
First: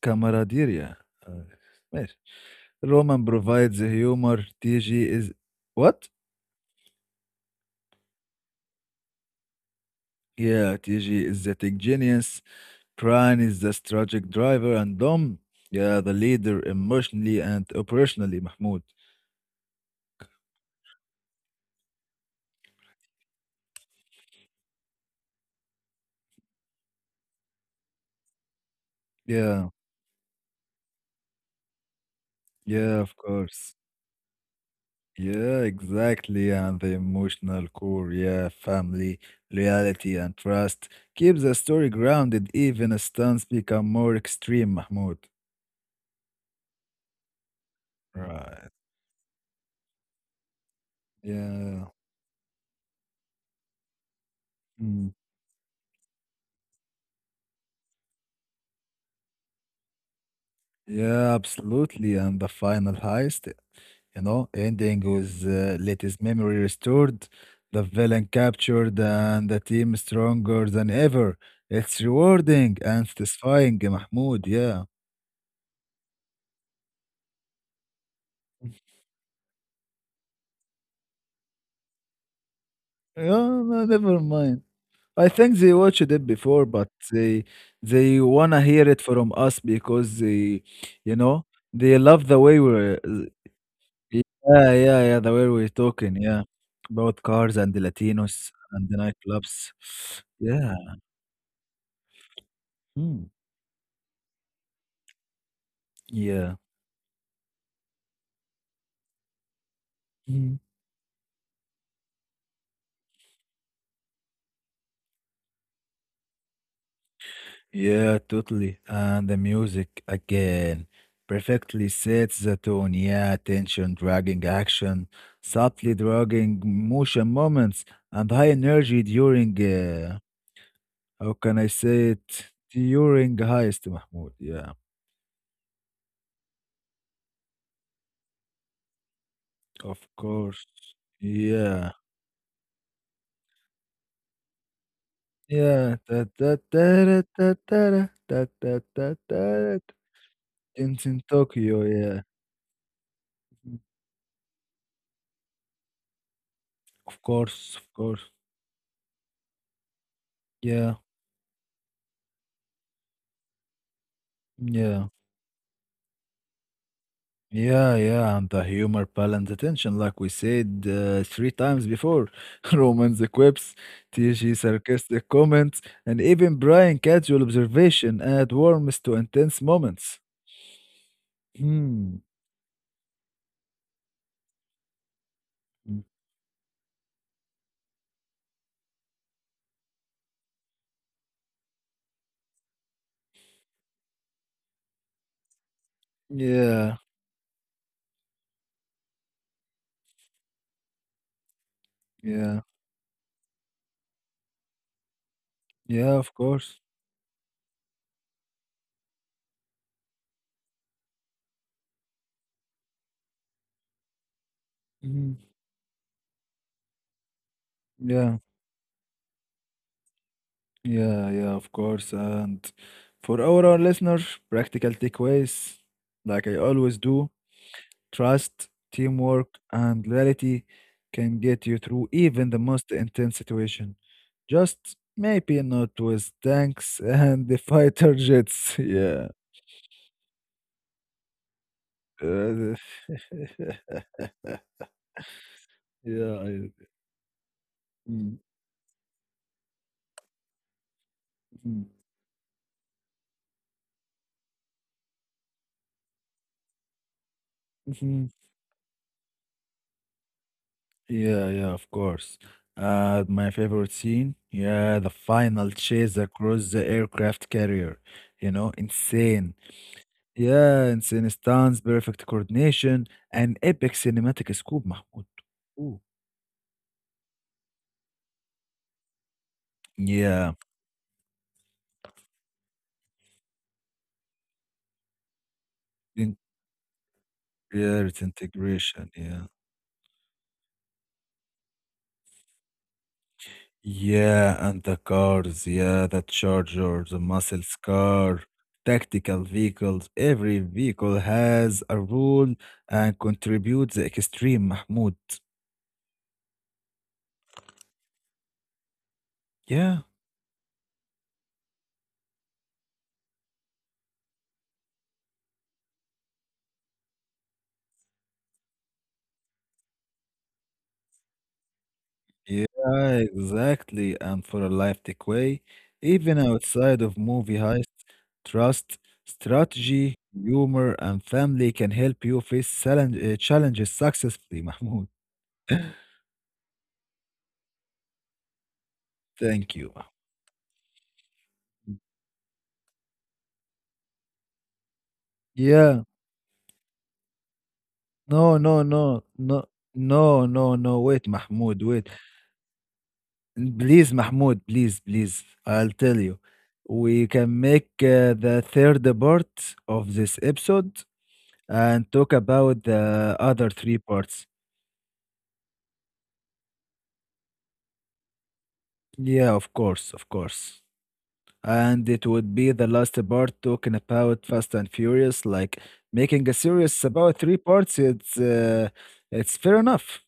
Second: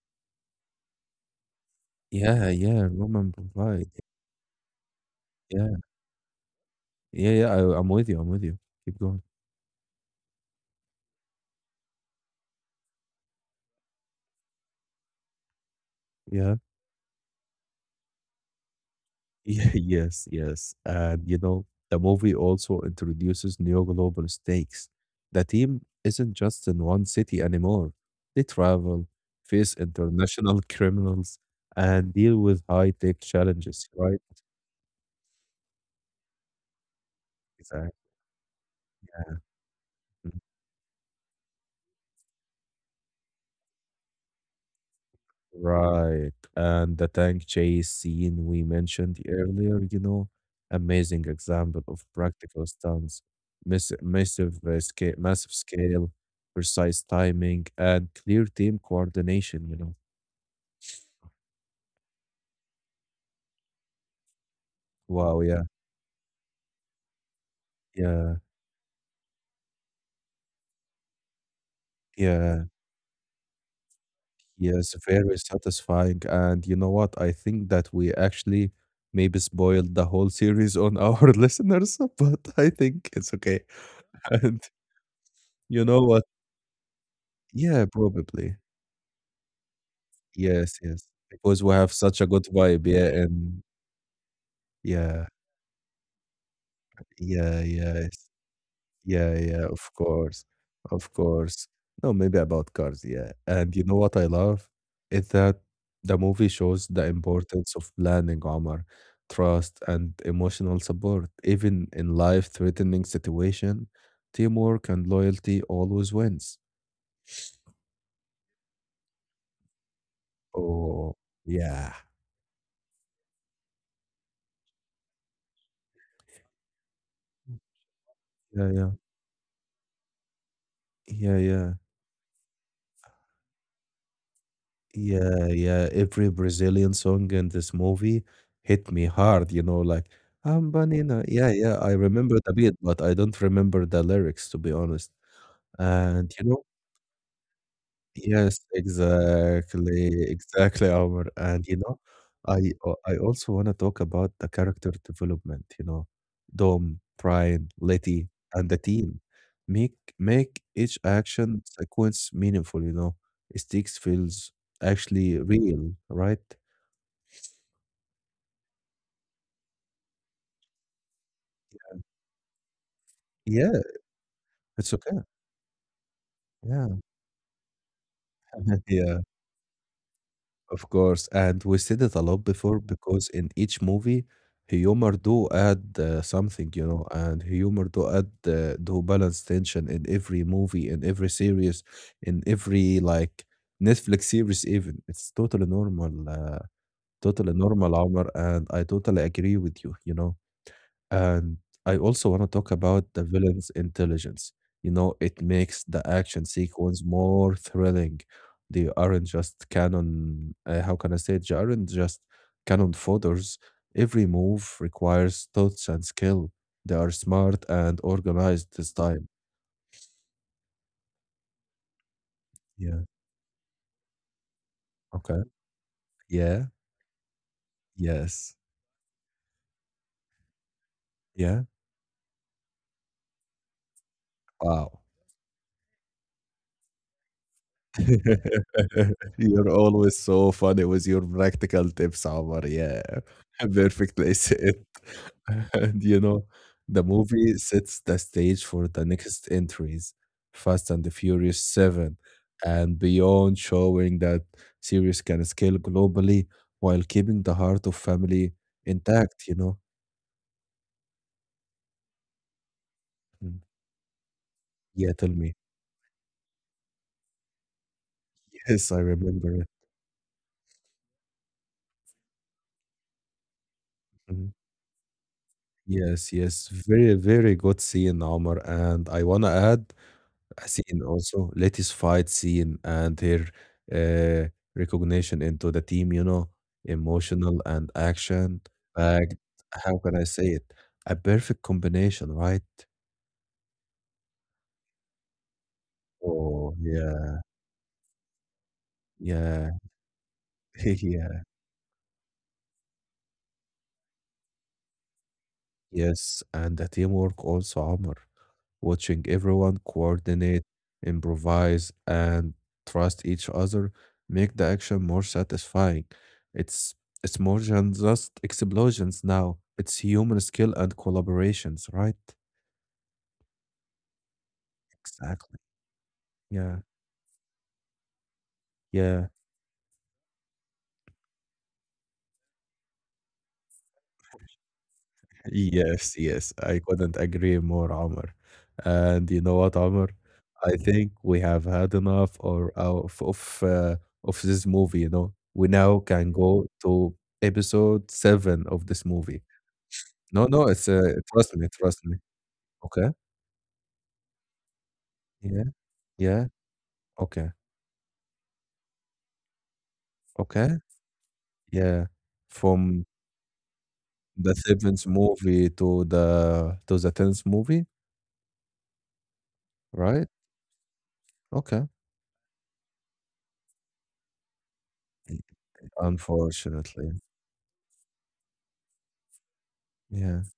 B: camaraderie. Uh, ماشي.
A: Yeah, yeah,
B: Roman
A: Roman
B: provides the
A: provide.
B: humor. TG is
A: Yeah,
B: what?
A: yeah, yeah. I'm with you. I'm with you. Keep going.
B: Yeah, TG is the tech genius. Brian is the strategic driver, and Dom, yeah, the
A: Yeah,
B: leader emotionally and operationally. Mahmoud.
A: yeah, yes, yes. And you know, the movie also introduces new global stakes. The team isn't just in one city anymore. They travel,
B: Yeah,
A: face international criminals, and deal with high
B: yeah, of
A: tech
B: course.
A: challenges, right?
B: Yeah, exactly. And the emotional
A: Exactly.
B: core, yeah, family, loyalty, and trust keeps the story grounded even as stunts become more extreme, Mahmoud.
A: Right. And the tank chase scene we
B: Right.
A: mentioned earlier, you know, amazing example
B: Yeah.
A: of practical stunts, scale,
B: Mm.
A: massive scale, precise timing, and clear team coordination,
B: Yeah, absolutely. And the final heist, you know, ending
A: Wow,
B: with
A: yeah,
B: Letty's memory restored, the villain
A: yeah,
B: captured, and the team stronger than ever. It's
A: yeah,
B: rewarding and satisfying, Mahmoud. Yeah.
A: yes, very satisfying. And you know what? I think that we actually maybe spoiled the whole series on our listeners, but I think
B: Yeah,
A: it's okay.
B: no, never mind.
A: And
B: I think they
A: you
B: watched
A: know
B: it
A: what?
B: before, but they
A: Yeah,
B: they
A: probably.
B: wanna hear it from us because they,
A: Yes, yes,
B: you
A: because
B: know,
A: we have such a
B: they
A: good
B: love the
A: vibe,
B: way
A: yeah,
B: we.
A: and
B: Yeah, yeah,
A: yeah,
B: yeah. The way we're talking, yeah, about cars
A: yeah,
B: and the
A: yes,
B: Latinos and the
A: yeah, yeah,
B: nightclubs.
A: of course,
B: Yeah,
A: of course. No, maybe about cars,
B: Mm.
A: yeah. And you know what I love is that the movie
B: Yeah,
A: shows the importance of planning, Omar, trust, and
B: Mm.
A: emotional support. Even in life-threatening situation, teamwork and loyalty always wins.
B: Yeah, totally. And the music again
A: Oh,
B: perfectly
A: yeah,
B: sets the tone. Yeah, tension, dragging action, subtly dragging motion moments, and high
A: yeah, yeah,
B: energy during. How
A: yeah,
B: can I
A: yeah.
B: say it? During heist, Mahmoud. Yeah,
A: Yeah, yeah. Every Brazilian song in this movie hit me hard, you know,
B: of
A: like
B: course.
A: "I'm Banana." Yeah, yeah.
B: Yeah.
A: I remember the beat, but I don't remember the lyrics, to be honest.
B: Yeah. Da
A: And you
B: da
A: know,
B: da da da da da da
A: Yes,
B: da da da.
A: exactly, exactly,
B: Dance in
A: Omar. And you
B: Tokyo,
A: know,
B: yeah.
A: I I also want to
B: Mm,
A: talk about the character development. You know, Dom,
B: of
A: Brian,
B: course, of
A: Letty,
B: course.
A: and the team make each
B: Yeah,
A: action sequence meaningful. You know, sticks feels
B: yeah.
A: actually real, right?
B: Yeah, yeah, and the humor balance attention, like we said three times before. Roman's quips,
A: Yeah,
B: TG
A: it's okay.
B: sarcastic comments, and even
A: Yeah,
B: Brian casual observation add warmth to
A: yeah.
B: intense moments.
A: Of course, and we said it
B: Hmm.
A: a lot before because in each movie, humor do add something, you know, and humor do add do balance tension in every movie, in every series, in every like Netflix series even. It's
B: Yeah,
A: totally normal, Omar, and I totally agree with you, you know. And I also want to
B: yeah,
A: talk about the villain's intelligence. You know, it makes the
B: yeah, of
A: action
B: course.
A: sequence more thrilling. They aren't just how can I say it? They aren't just canon fodders. Every move
B: Mhm.
A: requires thoughts and skill. They are smart and
B: Yeah.
A: organized this time.
B: Yeah, yeah, of course. And
A: Yeah.
B: for our listeners, practical
A: Okay.
B: takeaways, like I
A: Yeah.
B: always do,
A: Yes.
B: trust, teamwork, and loyalty can get
A: Yeah.
B: you through even the most intense situation. Just
A: Wow.
B: maybe not with tanks and the fighter jets. Yeah.
A: You're always so funny with your practical tips, Omar.
B: Uh,
A: Yeah,
B: yeah.
A: perfectly said. And you know,
B: I,
A: the movie sets the
B: mm,
A: stage for the next entries, Fast and the Furious
B: mm,
A: 7, and beyond, showing that series can scale globally while keeping the heart of
B: mhm.
A: family intact, you know?
B: Yeah, yeah, of course. My
A: Mm.
B: favorite scene, yeah, the
A: Yeah, tell me.
B: final chase across the aircraft carrier. You know,
A: Yes, I
B: insane.
A: remember it.
B: Yeah, insane stunts, perfect coordination, and epic cinematic
A: Mhm.
B: scoop, Mahmoud. Ooh.
A: Yes, yes. Very, very good scene, Omar. And I want to add
B: Yeah,
A: Haseen also, latest fight scene and her uh, recognition into the team, you
B: in
A: know, emotional and
B: yeah, it's
A: action
B: integration,
A: Like,
B: yeah.
A: How can I say it? A perfect combination, right?
B: Yeah, and the cars, yeah, the
A: Oh,
B: charger, the
A: yeah,
B: muscle car, tactical
A: yeah,
B: vehicles. Every vehicle
A: yeah.
B: has a role and contributes the extreme, Mahmoud.
A: Yes, and the teamwork also, Omar. Watching everyone
B: Yeah,
A: coordinate, improvise, and trust each other make the action more satisfying. It's it's more than just explosions now. It's human skill and collaborations, right?
B: yeah, exactly. And for a life takeaway,
A: Exactly.
B: even
A: Yeah,
B: outside of movie heists, trust,
A: yeah.
B: strategy, humor, and family can help you face challenges successfully, Mahmoud.
A: Yes, yes, I couldn't agree more, Omar. And you know what,
B: Thank you.
A: Omar? I think we have had enough or of this movie. You know, we
B: Yeah,
A: now can go to episode
B: no,
A: seven
B: no,
A: of this
B: no,
A: movie.
B: no, no,
A: No, no,
B: no,
A: it's
B: no. Wait,
A: trust me,
B: Mahmoud,
A: trust
B: wait.
A: me. Okay,
B: Please, Mahmoud, please, please.
A: yeah,
B: I'll tell you.
A: yeah,
B: We
A: okay,
B: can make the third part of this
A: okay,
B: episode and
A: yeah.
B: talk about
A: From
B: the other three parts.
A: the seventh movie to the tenth movie,
B: Yeah, of course, of
A: right?
B: course.
A: Okay,
B: And it would be the last part talking about Fast and Furious, like making a
A: unfortunately,
B: series about three parts. It's fair
A: yeah.
B: enough.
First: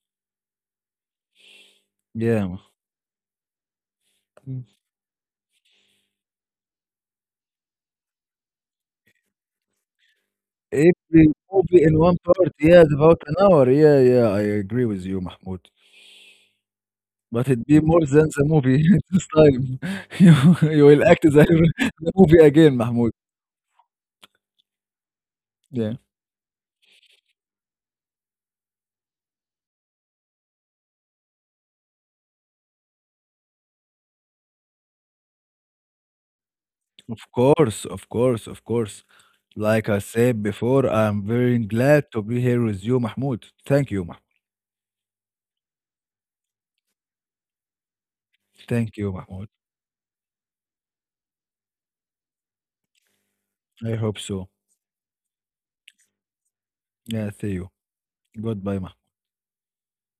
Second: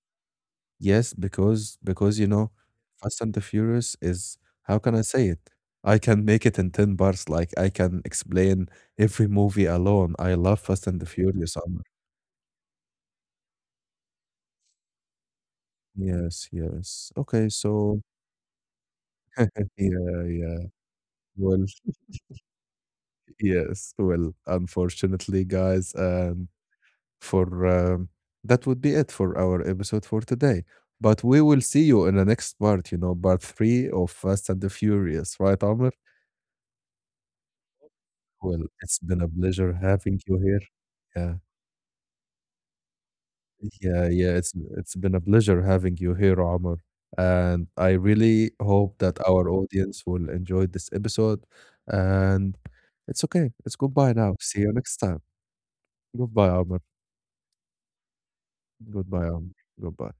A: Yes, because, you know,
B: Yeah,
A: Fast and the Furious is
B: Mm.
A: how can I say it? I can make it in 10 bars. Like I can explain every movie alone. I love Fast and the
B: Every
A: Furious. Omar.
B: movie in one part. Yeah, it's about an hour. Yeah, yeah, I agree with you, Mahmoud.
A: Yes, yes.
B: But it'd be
A: Okay,
B: more than
A: so
B: the movie this time. You
A: yeah,
B: you
A: yeah.
B: will act
A: Well,
B: the movie again, Mahmoud.
A: yes. Well, unfortunately,
B: Yeah.
A: guys, for that would be it for our episode for today. But we will see you in the next part, you know, part three of Fast and the Furious, right, Amr?
B: Of course, of course, of
A: Well,
B: course.
A: it's been a
B: Like
A: pleasure
B: I
A: having
B: said
A: you here.
B: before, I'm
A: Yeah.
B: very glad to be here with you, Mahmoud. Thank you,
A: Yeah,
B: Mahmoud.
A: yeah, it's been a pleasure having you here, Omar. And I really
B: Thank
A: hope
B: you,
A: that our
B: Mahmoud.
A: audience will enjoy this episode. And it's okay. It's
B: I
A: goodbye
B: hope
A: now.
B: so.
A: See you next time. Goodbye, Omar.
B: Yeah, see you. Goodbye, Mahmoud.
A: Goodbye, Omar. Goodbye.